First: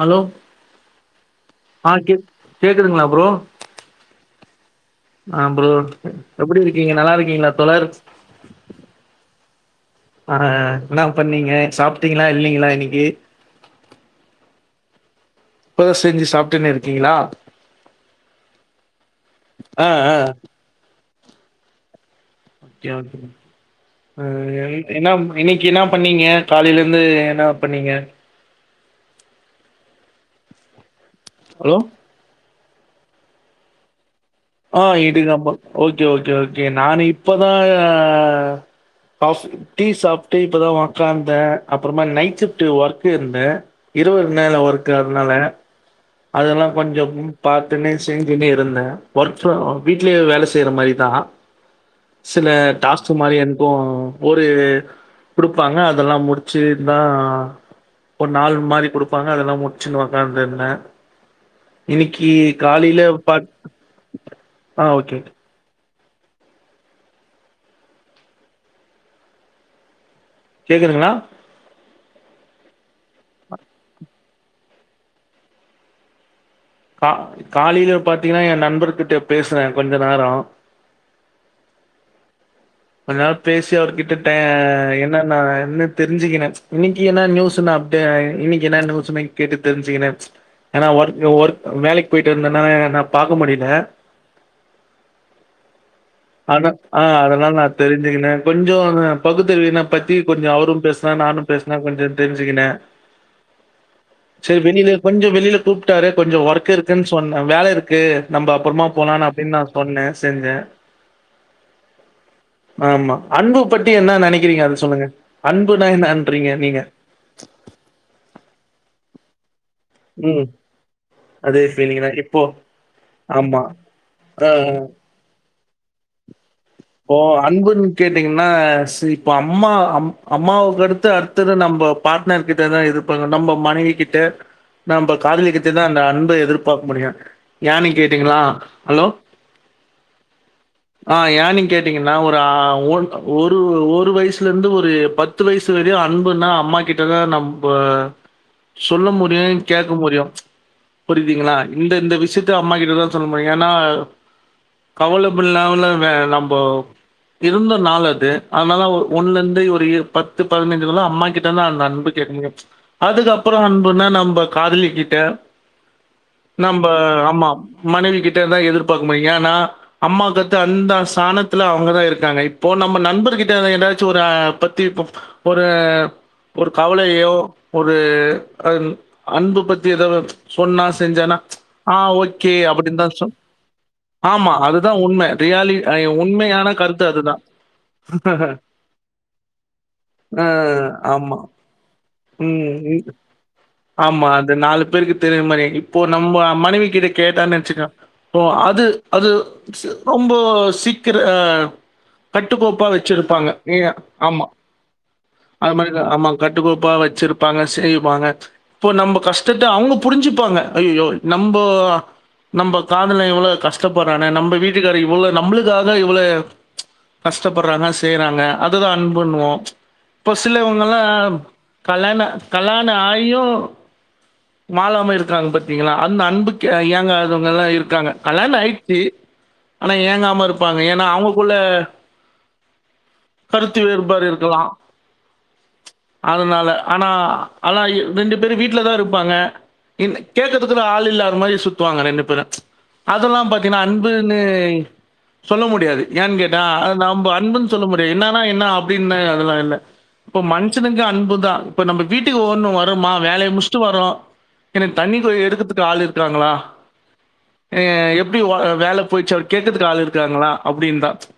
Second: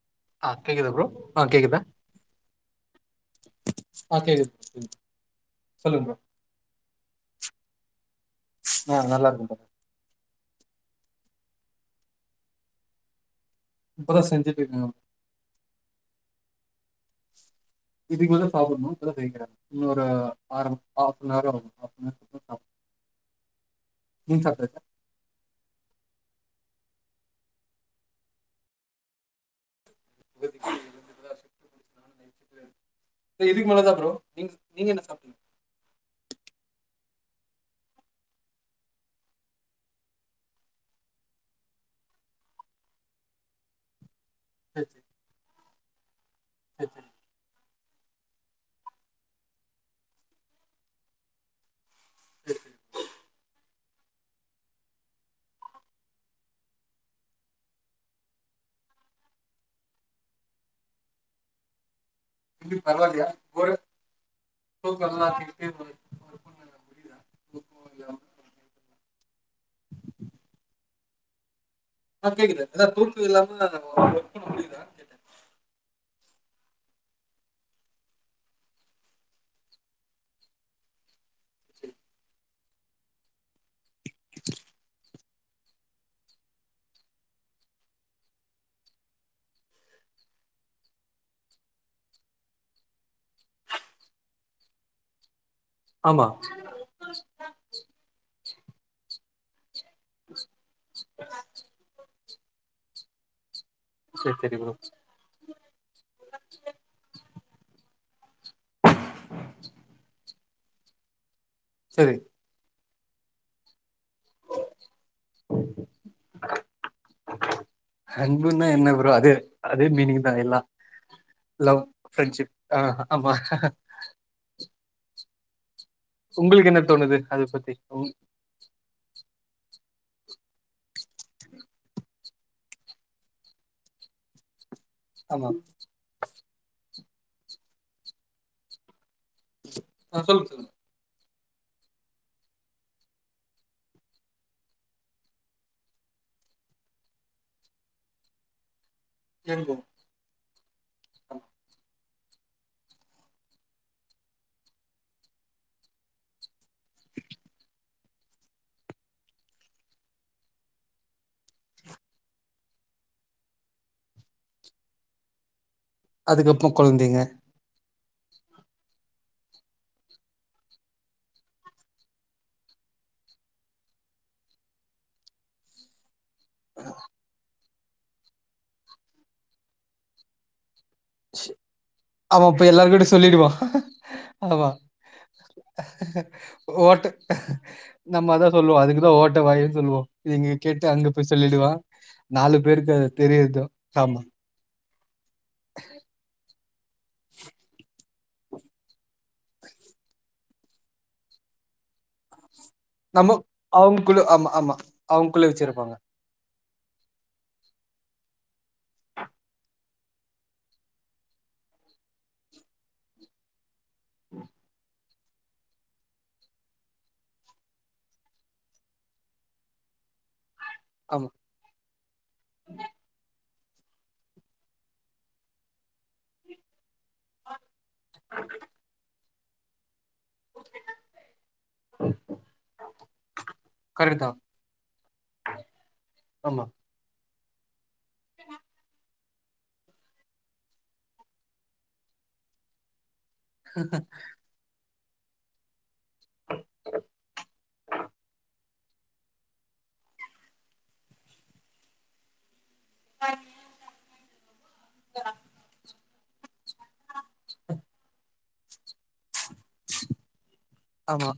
Hello ஆ கேக்குதா bro கேக்குதா ஆ கேக் கேக்குதுங்ளா ப்ரோ ஆ கேக்குது அ ப்ரோ எப்டி இருக்கீங்க நல்லா இருக்கீங்களா தோழர் ஆ நல்லா இருக்க தோழர் ஆ என்னா பண்ணீங்க சாப்டீங்களா இல்லீங்களா இன்னைக்கி இப்பதா செஞ்சுட்டு இருக்க இப்பதா செஞ்சி சாப்டுனு இருக் இதுக்கு மேல சாப்புணு இப்பதா செய்ற ஆ இன்னொரு ஆ அர ஆஃப் நவர் ஆகு ஆஃப் நவ ஓகே ஓகே ப்ரோ அ நீங்க சாப்ட்டாச்சா என்ன இன்னிக்கு என்ன பண்ணீங்க காலையில இருந்து என்ன பண்ணீங்க அலோ இதுக்கு மேலதா ப்ரோ நீங்க ஆ நீங்க என்ன சாப்ட்டீங்க இதுக்கப்பற ஓகே ஓகே ஓகே நானு இப்பதா காஃ டீ சாப்ட்டு இப்பதா ஒக்காந்த அப்பறமா நைட் ஷிப்டு ஒர்க் இருந்த இருவது நாள் சேரி ஒர்க் சேரி அதனால அதெல்லா சேரி சேரி கொஞ்சம் பாத்துன்னே செஞ்சுன்னே இருந்த ஒர்க் ஃப்ர வீட்லயே வேல செய்ற மாரிதா சில சேரி டாஸ்கு மாரி என்க்கு ஒரு குடுப்பாங்க அதெல்லா முடிச்சுதா ஒரு நாள் மாரி குடுப்பாங்க அதெல்லா முடிச்சுன்னு ஒக்காந்து இருந்த இன்னிக்கி காலையில பாத் ஆ ஓகே [unintelligible] இப்டியே குடு கேக்குதுங்களா ஆ கேக்குது அதான் தூக்கோ இல்லாம எனக்கு வொர்க் பன்ன முடில கா காலையில பாத்தீங்கன்னா என் நண்பர்கிட்ட பேசுனே கொஞ்ச நேரம் சரி கொஞ்ச நாள் பேசி அவர்கிட்ட டெ என்ன நான் என்னென்னு தெரிஞ்சிக்கினேன் இன்னிக்கு என்ன நியூஸ் நா இன்னைக்கு என்ன நியூஸ்னு கேட்டு தெரிஞ்சிக்கினே ஏன்னா ஒர்க் ஒர்க் வேலைக்கு போய்ட்டு இருந்தேன்னா என்ன பார்க்க முடியல ஆமா தனா ஆ அதலா நா தெரிஞ்சுக்கினே கொஞ்சோ பகுத்தறிவின பத்தி கொஞ்சோ அவரும் பேசனா நானு பேசுனா கொஞ்சோ தெரிஞ்சுக்கினே சேரி சேரி செர் ப்ரோ வெளில கொஞ்சோ வெளில கூப்ட்டாரு கொஞ்சோ ஒர்க் இருக்குனு சொன்னே வேல இருக்கு நம்ப அப்றமா போலானு அப்டின்னு நா சொன்னே செஞ்சேன் செரி ஆமா அன்பு பத்தி என்ன நெனைக்கிறீங்க அது சொல்லுங்க அன்புனா என்னன்றீங்க நீங்க அன்புன்னா என்ன ப்ரோ அது அதே மீனிங் தா ம். எல்லா அதே லவ் ஃபீலிங் தான். ஃப்ரெண்ட்ஷிப் ஆ ஆமா ஆ உங்களுக்கென்னது ஓ அன்புனு கேட்டீங் னா சி இப்ப அம்மா அம் அம்மாவுக்கு அடுத்து அடுத்தது நம்ப பார்ட்னர் கிட்டதா எதிர் பாங்க நம்ம மனைவி கிட்ட நம்ப ஆமா காதலி கிட்டதா அந்த அன்ப எதிர்பார்க்க முடியு ஏன்னு கேட்டீங்கனா ஹலோ ஆ சொல்லுங் சொல்லுங்க ஆ யானிங் கேட்டீங்கன்னா ஒரு ஓன் ஒரு வயசுல இருந்து ஒரு பத்து வயசு வரையும் அன்புனா அம்மா கிட்ட சிலர் நம்ப சொல்ல முடியும் கேக்குது கேட்க முடியும் புரிதுங்களா இந்தந்த விஷயத்த அம்மா கிட்டதான் சொல்ல முடியு ஏன்னா கவலை படாமல நம்ப இருந்த நாள் அது அதனால ஒண்ல இருந்து ஒரு பத்து பதினைஞ்சுகுள்ள அம்மா கிட்ட தான் அந்த அன்பு கேக்க முடியா அதுக்கப்புறோ அன்புனா நம்ப காதலிக்கிட்ட அதுக்கப்புறோ நம்ப கொழந்தைங்க அம்மா மனைவி கிட்ட தா எதிர்பார்க்க முடியி ஏனா அம்மா கத்து அந்த சான த்துல அவங்கதா இருக்காங்க இப்போ நம்ம நண்பர்கிட்ட ஏதாச்சு ஒர பத்தி இப்போ ஒரு ஒரு கவலையோ ஒரு அம் அன்பு பத்தி எதோ ஒ சொன்னா செஞ்சானா ஆ அவ ஓகே இப்ப அப்படின் தா எல்லார்கிட்டயு சொ சொல்லிடுவா ஆமா அதுதா உண்ம ரியாலி அயோ ஓட்ட நம்ம அதா சொல்லுவோ அதுக்குதா ஓட்ட வாயின் சொல்லுவோ இத அ இங்க கேட்டு அங்க போய் ஆமா. சொல்லிடுவா நாலு பேருக்கு அ தெரியது ஆமா நாலு பேருக்கு தெரிய மாரி இப்போ நம்ப மனைவி கிட்ட கேட்டா நெனைச்சுக்க ஓ அது அது சி ரொம்போ சீக்கிர கட்டுக்கோப்பா வெ ச்சு நம்ம இருப்பாங்க நீங்க அவங்களுக்குள்ள ஆமா அவங்களுக்குள்ள அது வச்சிருப்பாங்க மாரிதா ஆமாங் கட்டுக்கோப்பா வச்சிருப்பாங்க செய்வாங்க இப்போ நம்ம கஷ்டத்த அவங்க புரிஞ்சுப்பாங்க ஐயய்யோ நம்போ நம்ப காதலன் இவ்ளோ கஷ்டப்படுறானே நம்ப வீட்டுக்காரு இவ்ளோ நம்பளு ளுக்காக இவளோ கஷ்டப்படுறாங்க செய்றாங்க அததுதா அன்புன்னுவோ பசுலவங்கலா ஆமா கல்லாண கல்லாண ஆயும் மாலாம இருக்றாங்க பாத்தீங்களா அந்த அன்புக்கு ஏன் ஏகுவங்கலா இருக்காங்க கல்லாண ஆயிருச்சு ஆனா ஏங்காம இருப்பாங்க ஏன்னா அவங்கக்குள்ள கருத்து கரெக்ட் வேறுபாடு தா இருக்கலா ஆமா அதுனால ஆனா ஆனா ரெண்டு பேரு வீட்ல தா இரு பாங்க இன் கேக்கதுக்கு தா ஆள் இல்லாத மாரி சுத்துவாங்க ரெண்டு பேரு அதெல்லாம் பாத்தீங்கன்னா அன்புனு சொல்ல முடியாது ஏன் கேட்டா அது நம்ப அன்புனு சொல்ல முடி என்னனா என்னா அப் டின்லா அதெல்லா இல்ல இப்ப மன்ஷனுக்கு அன்புதா இப்ப நம்ப வீட்டுக்கு ஒனு வ மா வேலைய முச்சுட்டு வரோ எனக்கு தண்ணிக்கு எடுக்கத்துக்கு ஆள் இரு க்றாங்களா அ எப்டி வ வேல போச்சு அவர் கேக்கதுக்கு ஆள் இரு ஆமா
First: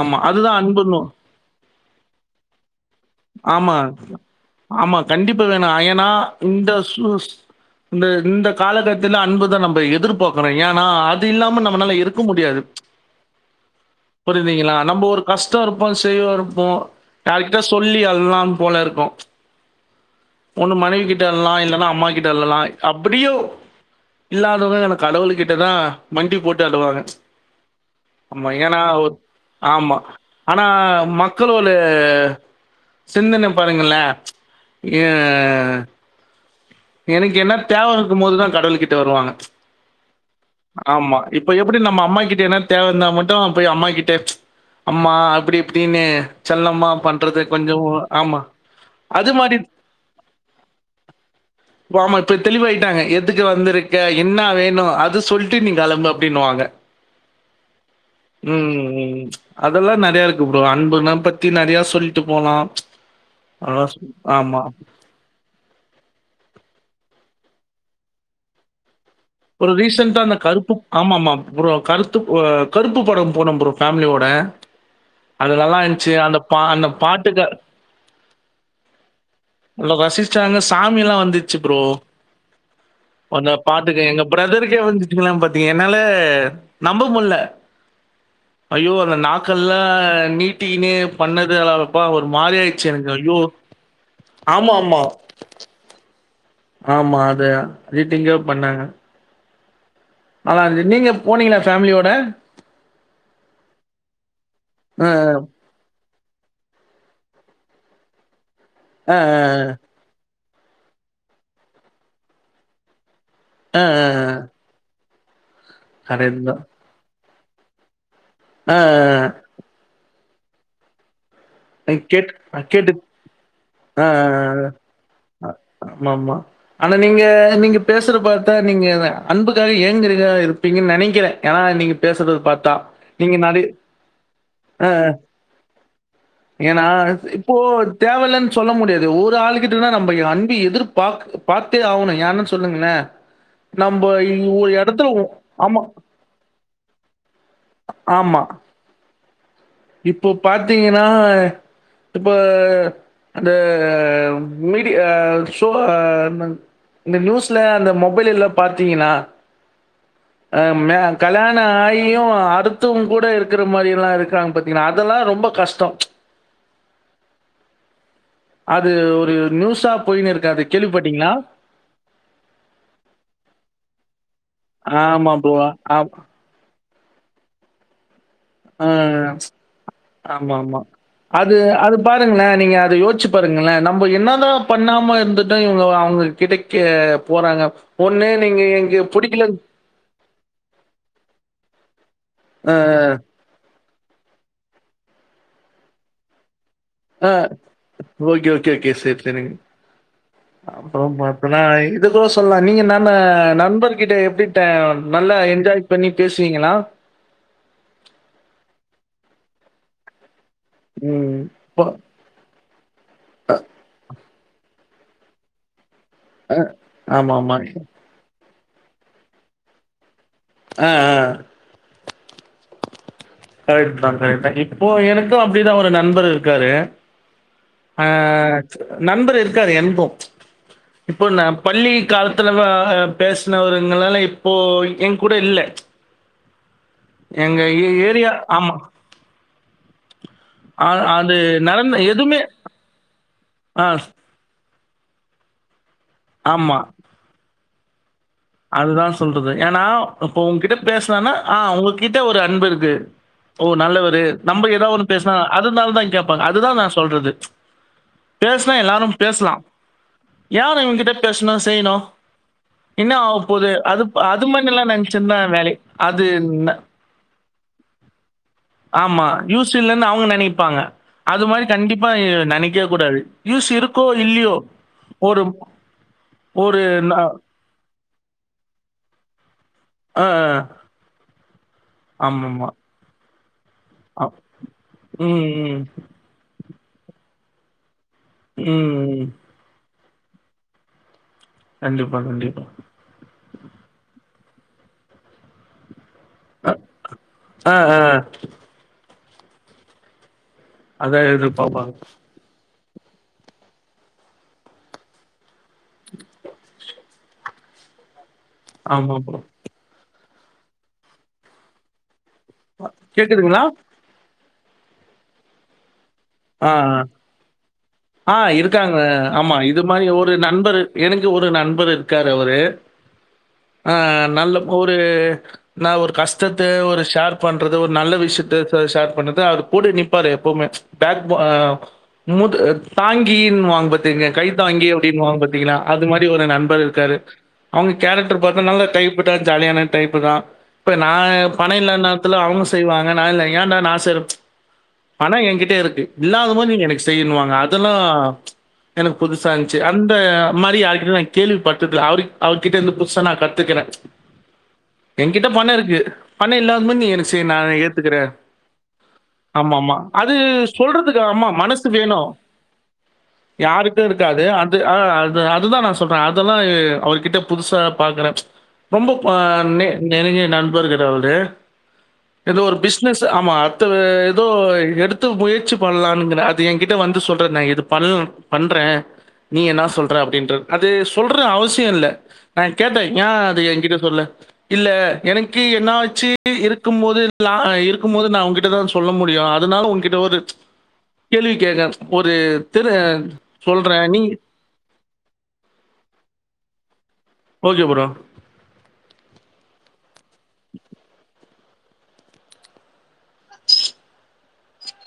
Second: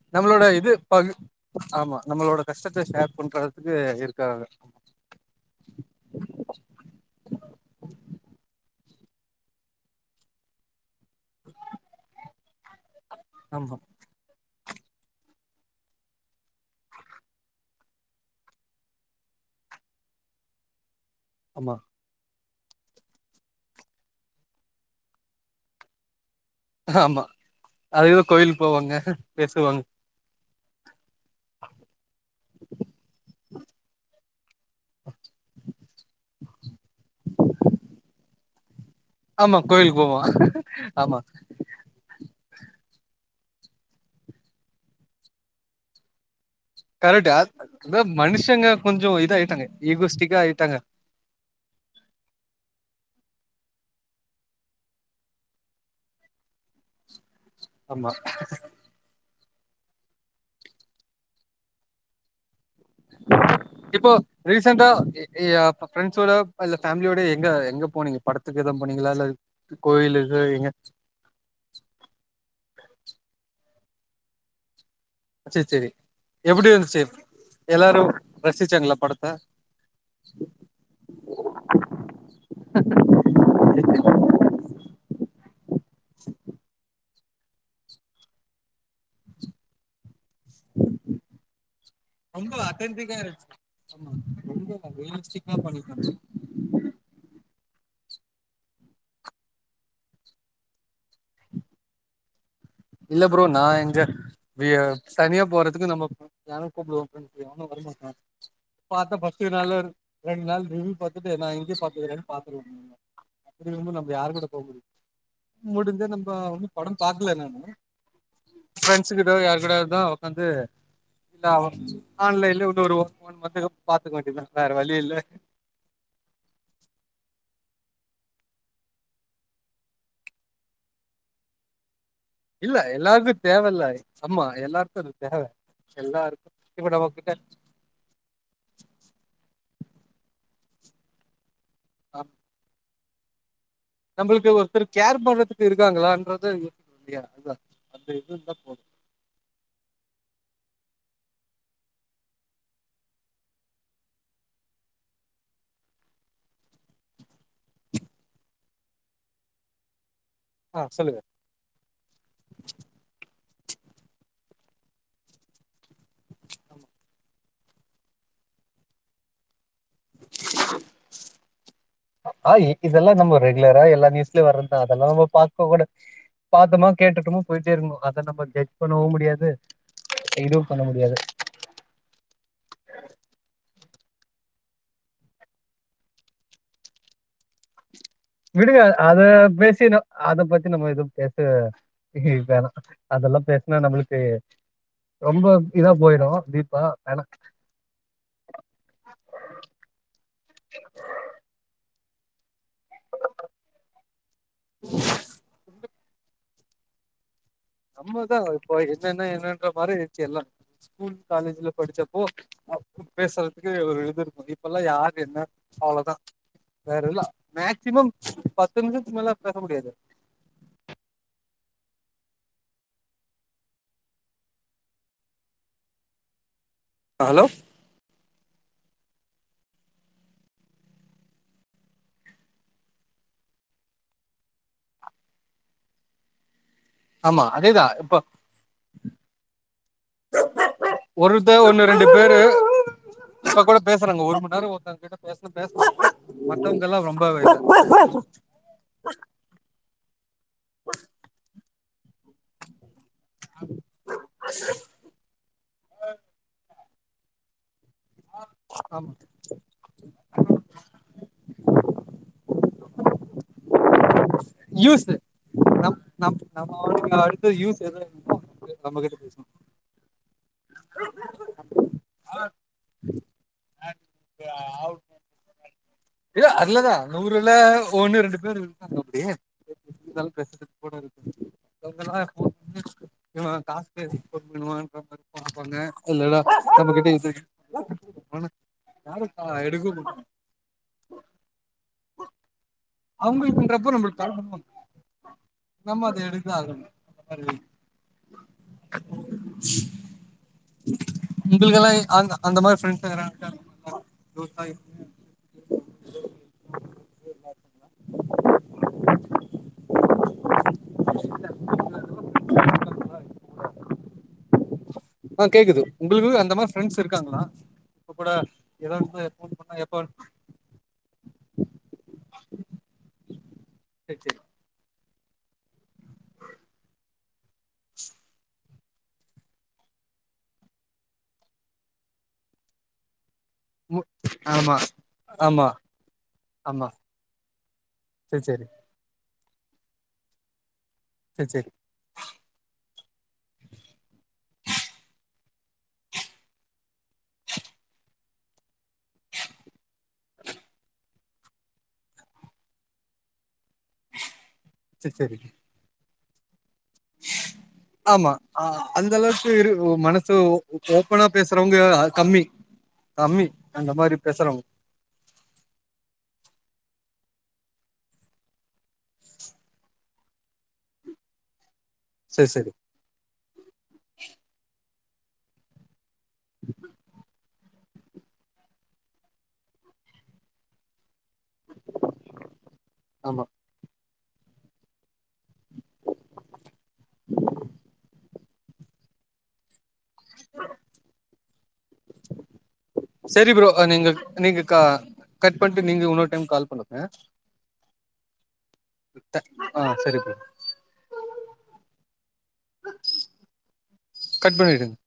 ஆமா. நம்மளோட அதுதான் இது அன்புன்னும். பகு ஆமா நம்மளோட கஷ்டத்த ஷேர் பண்றத்துக்கு ஆமா. இருக்காங்க ஆமா. கண்டிப்பா வேணா அயனா இந்த சு இந்த இந்த காலகட்த்தல அன்புதா நம்ம எதிர்பாக்குறோ ஏனா அது அது இல்லாம நம்மனால இருக்க முடியாது ஆமா புரியுதிங்களா நம்ம ஒரு கஷ்டோ இருப்போ செய்வா இருப்போ யார்கிட்ட சொல்லி அழலாம் போல இருக்கும் ஒண்ணு மனைவி கிட்ட அழுலாம் ஆமா இல்லன்னா அம்மா கிட்ட அழலாய் அப்புடியும் இல்லாதவுங்க எனக் கடவுள் கிட்டதா மண்டி போட்டு அழுவாங்க ஆமா அதுக்கு ஆமா கோயிலுக்கு ஏனா போவாங்க ஒர் பேசுவாங்க ஆமா ஆனா மக் மக்களுவுளே சிந்தன பாருங்களே ஏ [unintelligible] எனக்கு என்ன தேவ இருக்கும் போது தா கடவுள் கிட்ட வருவாங்க ஆமா கோயிலுக்கு போவோ ஆமா இப் இப்ப எப்புடி நம்ம அம்மா கிட்ட எனா தேவ இருந்தா மட்டும் போய் அம்மா கிட்ட அம்மா அப்டி இப்புடின்னு கரெட்டா இந்த மனுஷங்க கொஞ்சோ அது இதா மாரி ஆயிட்டாங்க இகோஸ்டிகா ஆயிட்டாங்க பாமா இப்ப தெளிவாயிட்டாங்க எதுக்கு வந்திருக்க என்னா வேணு அது சொல்ட்டு நீங்க கெளம்பு அப்டின்னுவாங்க ஆமா ம் ம் அதெல்லா நெறையா இருக்கு ப்ரோ அன்புனா பத்தி நெறைய சொல்ட்டு போலா இப்போ ரீசென்டா ஏ ஏயப்ப ஃப்ரெண்ஸோட இல்ல ஃபேமிலியோட எங்க எங்க போனீங்க படத்துக்கு எதுவு போனீங்களா இல்ல ஒரு ரீசண்ட்டா அந்த கோயிலுக்கு எங்க கருப்பு ஆமாமாம் ப்ரோ கருத்து வ கருப்பு படம் போனம் ப்ரோ ஃபேமிலியோட அது சரி நல்லா சரி இந்துச்சு அந்த பா எப்டி அந்த இருந்துச்சு பாட்டுக்க எல்லாரு ரசிச்சாங்களா படத்த ரசிச்சாங்க சாமி எல்லாம் வந்துச்சு ப்ரோ அந்த பாட்டுக்கு எங்க ப்ர பிரதருகே வந்துச்சுங்களன் பாத்தீங்க என்னால நம்ப முல்ல ஐயோ அந்த நாக்கல்லா நீட் ட்டினே பண்ணது அப்பா ஒரு ரொம்ப மாறியாயிடுச்சு எனக்கு அத்தன்டிக்கா ஐயோ இருந்துச்சு ஆமா ஆமா ஆ பண்ணி காமிச்சா ஆமா அத ரீட்டிங்கா பண்ணாங்க ஆனா நின்நீங்க போனீங்களா ஃபேமிலியோட இல்ல ப்ரோ நா எங்க வி அ, சனியா போ போரதுக்கு நம்ம யாரும் கூப்பிடுவோ ஃபிரண்ட் எவனும் வரமாட்டா பாத்தா அ, அ, பஸ்ட்டு நாள் வேற ரெண்டு நாள் ரிவ்யூ பாத்துட்டு நா இங்கயே சாப்டுக்குறன் பாத்துருவங்கங்க அப்டி அ, இருந்து அ. நம்ப அ. யார் கூட போ முடியு முடிஞ்சா நம்ப கரெக்ட் தான். வந்து படம் பாக்கல நானு அ, ஃப்ரெண்ஸ் அ, கூட யார் கூடயாதுதா உக்காந்து இல்ல அ. கேட் ஆன்லைன்ல கேட்டு இன்னொரு ஓ போன் வந்து அ, பாத்துக்க வேண்டியதா அ, அ. வேற வழி இல்ல ஆமாமா ஆனா நீங்க நீங்க பேசுற பாத்தா நீங்க அன்புக்காக ஏங்குறிங்க இரு ப்பீங்கன் நெனைக்கிற ஏனா நீங்க பேசுறத பார்த்தா. இல்ல எல்லாது நீங்க நெறை தேவல்ல அம்மா எல்லார்க்கு அது தேவ எல்லார் ஏனா இப்போ தேவல்லன் சொல்ல முடியாது ஒரு ஆளு கிட்ட தா நம்ப அன்பு எதிர்பாக் பாத்தே ஆவணு யான்னு சொல்லுங்கள நம்ப நம்பளுக்கு ஒரு ஒருத்தர் எடத்துல உ கேர் பண்றதுக்கு ஆமா இருக்காங்களான்றது இல்லையா அதுதா அந்த இது ஆமா இருந்தா போது இப்போ பாத்தீங்கனா இப்போ அந்த மீடி அ சொ அ மண் இந்த நியூஸ்ல அந்த மொபைல்லல்லா பாத்தீங்கன்னா அ ஆ ம சொல்லுங்க கல்யாணோ ஆயியு அடுத்தவுங்கூட இருக்கற மாரி எல்லா இருக்காங்க பத் தீங்ளா அதல்லா ரொம்ப கஷ்டோ ஆமா அது ஒரு நியூஸா போயினு இருக்கு அது கேள்விப்பட்டீங்ளா ஆ இதெல்லா நம்ம ரெகுலரா எல்லா நியூஸ்லயு வர்றதுதா அதெல்லா நம்ம ஆமா ப்ரோ. பாக்க கூட ஆம் பாத்தமா கேட்டுட்டமோ போய்ட்டே இருக்கணு அத நம்ம ஜட்ஜ் அ பண்ணவு முடியாது இதுவு ஆமாமா. பண்ண முடியாது அது அது பாருங்கள நீங்க அத யோசிச்சு பாருங்கள நம்ப என்னதா பண்ணாம இருந்துட்டு இவங்க அவங்க கிடை கே போறாங்க ஒண்ணு நீங்க விடுங்க எங்க அத பிடிக்கலன் பேசினு அத பத்தி நம்ம எதும் பேச வேணா அதெல்லா பே னா நம்ளுக்கு ரொம்ப இதா போய்டு டீப்பா ஆ ஓகே ஓகே ஓகே சேரி சேரிங்க அப்புறோ பாத்தனா இது கூட சொல்லலா நீங்க நான நண்பர்கிட்ட எப்டி ட் நல்லா என்ஜாய் பண்ணி பேசுவீங்களா நம்மதா இப்ப என்னென்ன என்னன்ற மாரி ஆய்ச்சி எல்லா ஸ்கூல் ம். காலேஜ்ல ப படிச்ச போ அப்போ பேசுறதுக்கு ஒரு இது இருக்கு இப்பெல்லாம் யாரு என்ன அவ்வளதா வேறல்ல ஆமா ஆமா மக்சிமம் பத்து நிமிஷத்துக்கு மேல பேச முடியாது அ அ கரெட்டு தா கரெட்டு தா இப்போ எனக்கு அப்டிதா ஒரு நண்பர் இருக்காரு ஹலோ அ நண்பர் இருக்காரு என்பு இப்போ நா பள்ளி காலத்துலலா பேசனவருங்களால இப்போ எங்கூட இல்ல ஆமா எங்க எ அதேதான் இப்ப ஏரியா ஆமா அ அது ஒருத்த ஒன்னு நடந்த ரெண்டு பேரு எதுவுமே இப்ப கூட ஆ பேசுறாங்க ஒரு மண்நேரோ ஒருத்தங்கிட்ட பேசுனா பேச [inaudible] மத்தவங்கெல்லாம் ரொம்ப இதாய்ட்டாங்க அததா சொல்றது ஏனா அப்போ ஒங்க்கிட்ட பேசுனனா ஆ ஒங்ககிட்ட ஒரு அன்பு இருக்கு ஓ நல்லவரு நம்ப எதா ஒன்னு பேசுனா அதனாலதா கேப்பாங்க அதுதா நா சொல்றது பேசுனா எல்லாரு ஆமா பேசலா யார் இவன்ககிட்ட பேசுணு செய்யணு என்ன ஆவபோது அது அது மண்னெல்லா யூஸ் நெனச்சிட்ருந்தா வேலை நம் அது நம் நம்ம ந அவனுக்கு அடுத்து யூஸ் எது நம்ம கிட்ட ஆமா பேசணும் யூஸ் இல்லன் அவங்க நனைப்பாங்க அது மாரி கண்டிப்பா நனைக்கவே கூடாது யூஸ் இருக்கோ இல்லையோ ஒரு ஏயே ஒரு அதுலதா ந நூறுல ஒண்ணு ரெண்டு பேர் இருக்காங்க அப்டி அ [unintelligible] சப்போட இருக்கு [unintelligible] ஆமாமா. அ ம், [inaudible] இல்லட நம்மகிட்ட இது அவன ம், ம். யாருக்கா எடுக்க கண்டிப்பா கண்டிப்பா அவங்குளுக்குன்றப்ப நம்ளுக்கு கால் பண்ணுவாங்க நம்ம அத எடுது ஆகனு அ அதான் உங்குளுக்கெல்லா எதிர்பார்ப்பாங்க. அந் அந்த மாதிரி ஃப்ரெண்ட்ஸ்ல யாருனா இருக்காங்களா விவசாயோ ஆமா ப்ரோ கேக்குதுங்களா ஆ கேக்குது உங்களுக்கு அந்த மாரி ஆ, ஃப்ரெண்ட்ஸ் ஆ. இருக்காங்களா கூட ஆ இருக்காங்க ஏதோ ஆமா ஃபோன் பண்ணா இது எப்ப மாரி ஒரு நண்பரு எனக்கு ஒரு நண்பர் இருக்காரு அவரு ஆ சரி சரி நல்ல ஒரு நா ஒரு கஷ்டத்த ஒரு ஷேர் பண்றது ஒரு நல்ல விஷ்யத்த ஷேர் பண்ணது அவர் போட்டுட்டு நிப்பாரு எப்பவுமே பேக்பா மூட் அடுத் தாங்கின்னு வாங்க பாத்தீங்க கை ஆமா தாங்கி அப்டின்னு வாங்க ஆமா பாத்தீங்களா அது மாரி ஒரு நண்பர் ஆமா இருக்காரு அவங்க கேரக்டர் சரி சரி பாத்தா நல்ல டைப்பு தா ஜாலியான டைப்பு தா இப்ப நா சரி சரி பணயில்லனா ல்ல அவங்க செய்வாங்க நா இல் ஏன்டா நா செய்ற பணோ எங்கிட்டே இருக்கு இல்லாத போது நீங்க எனக்கு செய்யணுவாங்க அ தல்லா எனக்கு புதுசா இஞ்ச்சு அந்த மாரி யார்க்கிட்ட நா கேள்வி பட்டுக்கல அவரு அவர்கிட்ட இருந்து புதுசா நா கத்துக்கறே சரி சரி எங்கிட்ட பணொ இருக்கு பணொ இல்லாத போது எனக்கு செய் நா ஏத் திக்கறே ஆமா அந்த அளவுக்கு இரு ஆமா ஆமா அது மனசு சொல்றதுக்கு ஓப்பனா ஆம்மா பேசுறவங்க மனசு வேணு கம்மி கம்மி அந்த யாருக்கு மாரி இருக்காது அ பேசுறவங்க ஆஹ் அது அதுதா நா சொல்ற அதல்லா அவர்கிட்ட புதுசா பாக்கறே ரொம்போ பா னெ நெருங்கிய நண்பர் சார்அவ்ரு சரி எதோ சரி ஒரு பிஸ்னஸ் ஆமா அத்தவ ஏதோ எடுத்துப்போயி சிப் பண்ணலான்கிற அது என்கிட்ட வந்து சொல் நா இது பண்ணல பண்றே நீ ன்னா சொல்ற அப்டின்றது சொல்றது அவசியோல்ல நா கேட்டே யா ஆமா அது எங்கிட்ட சொல்ல இல்ல எனக்கு என்னாச்சு இருக்கும் போதுலா இருக்கும் போது நா உங்கிட்டதா சொல்ல முடியும் அதனால உங் கிட்ட ஒரு கேள்வி கேக்கற ஒரு திரு செரி ப்ரோ சொல்றேன். நீங்க நீ நீங்க கா கட் பண்ட்டு நீங்க உன்னொரு டைம் கால் பண்ணுங்க ஓகே புரோ த ஆ சரி ப்ரோ கட் பண்ணிடுங்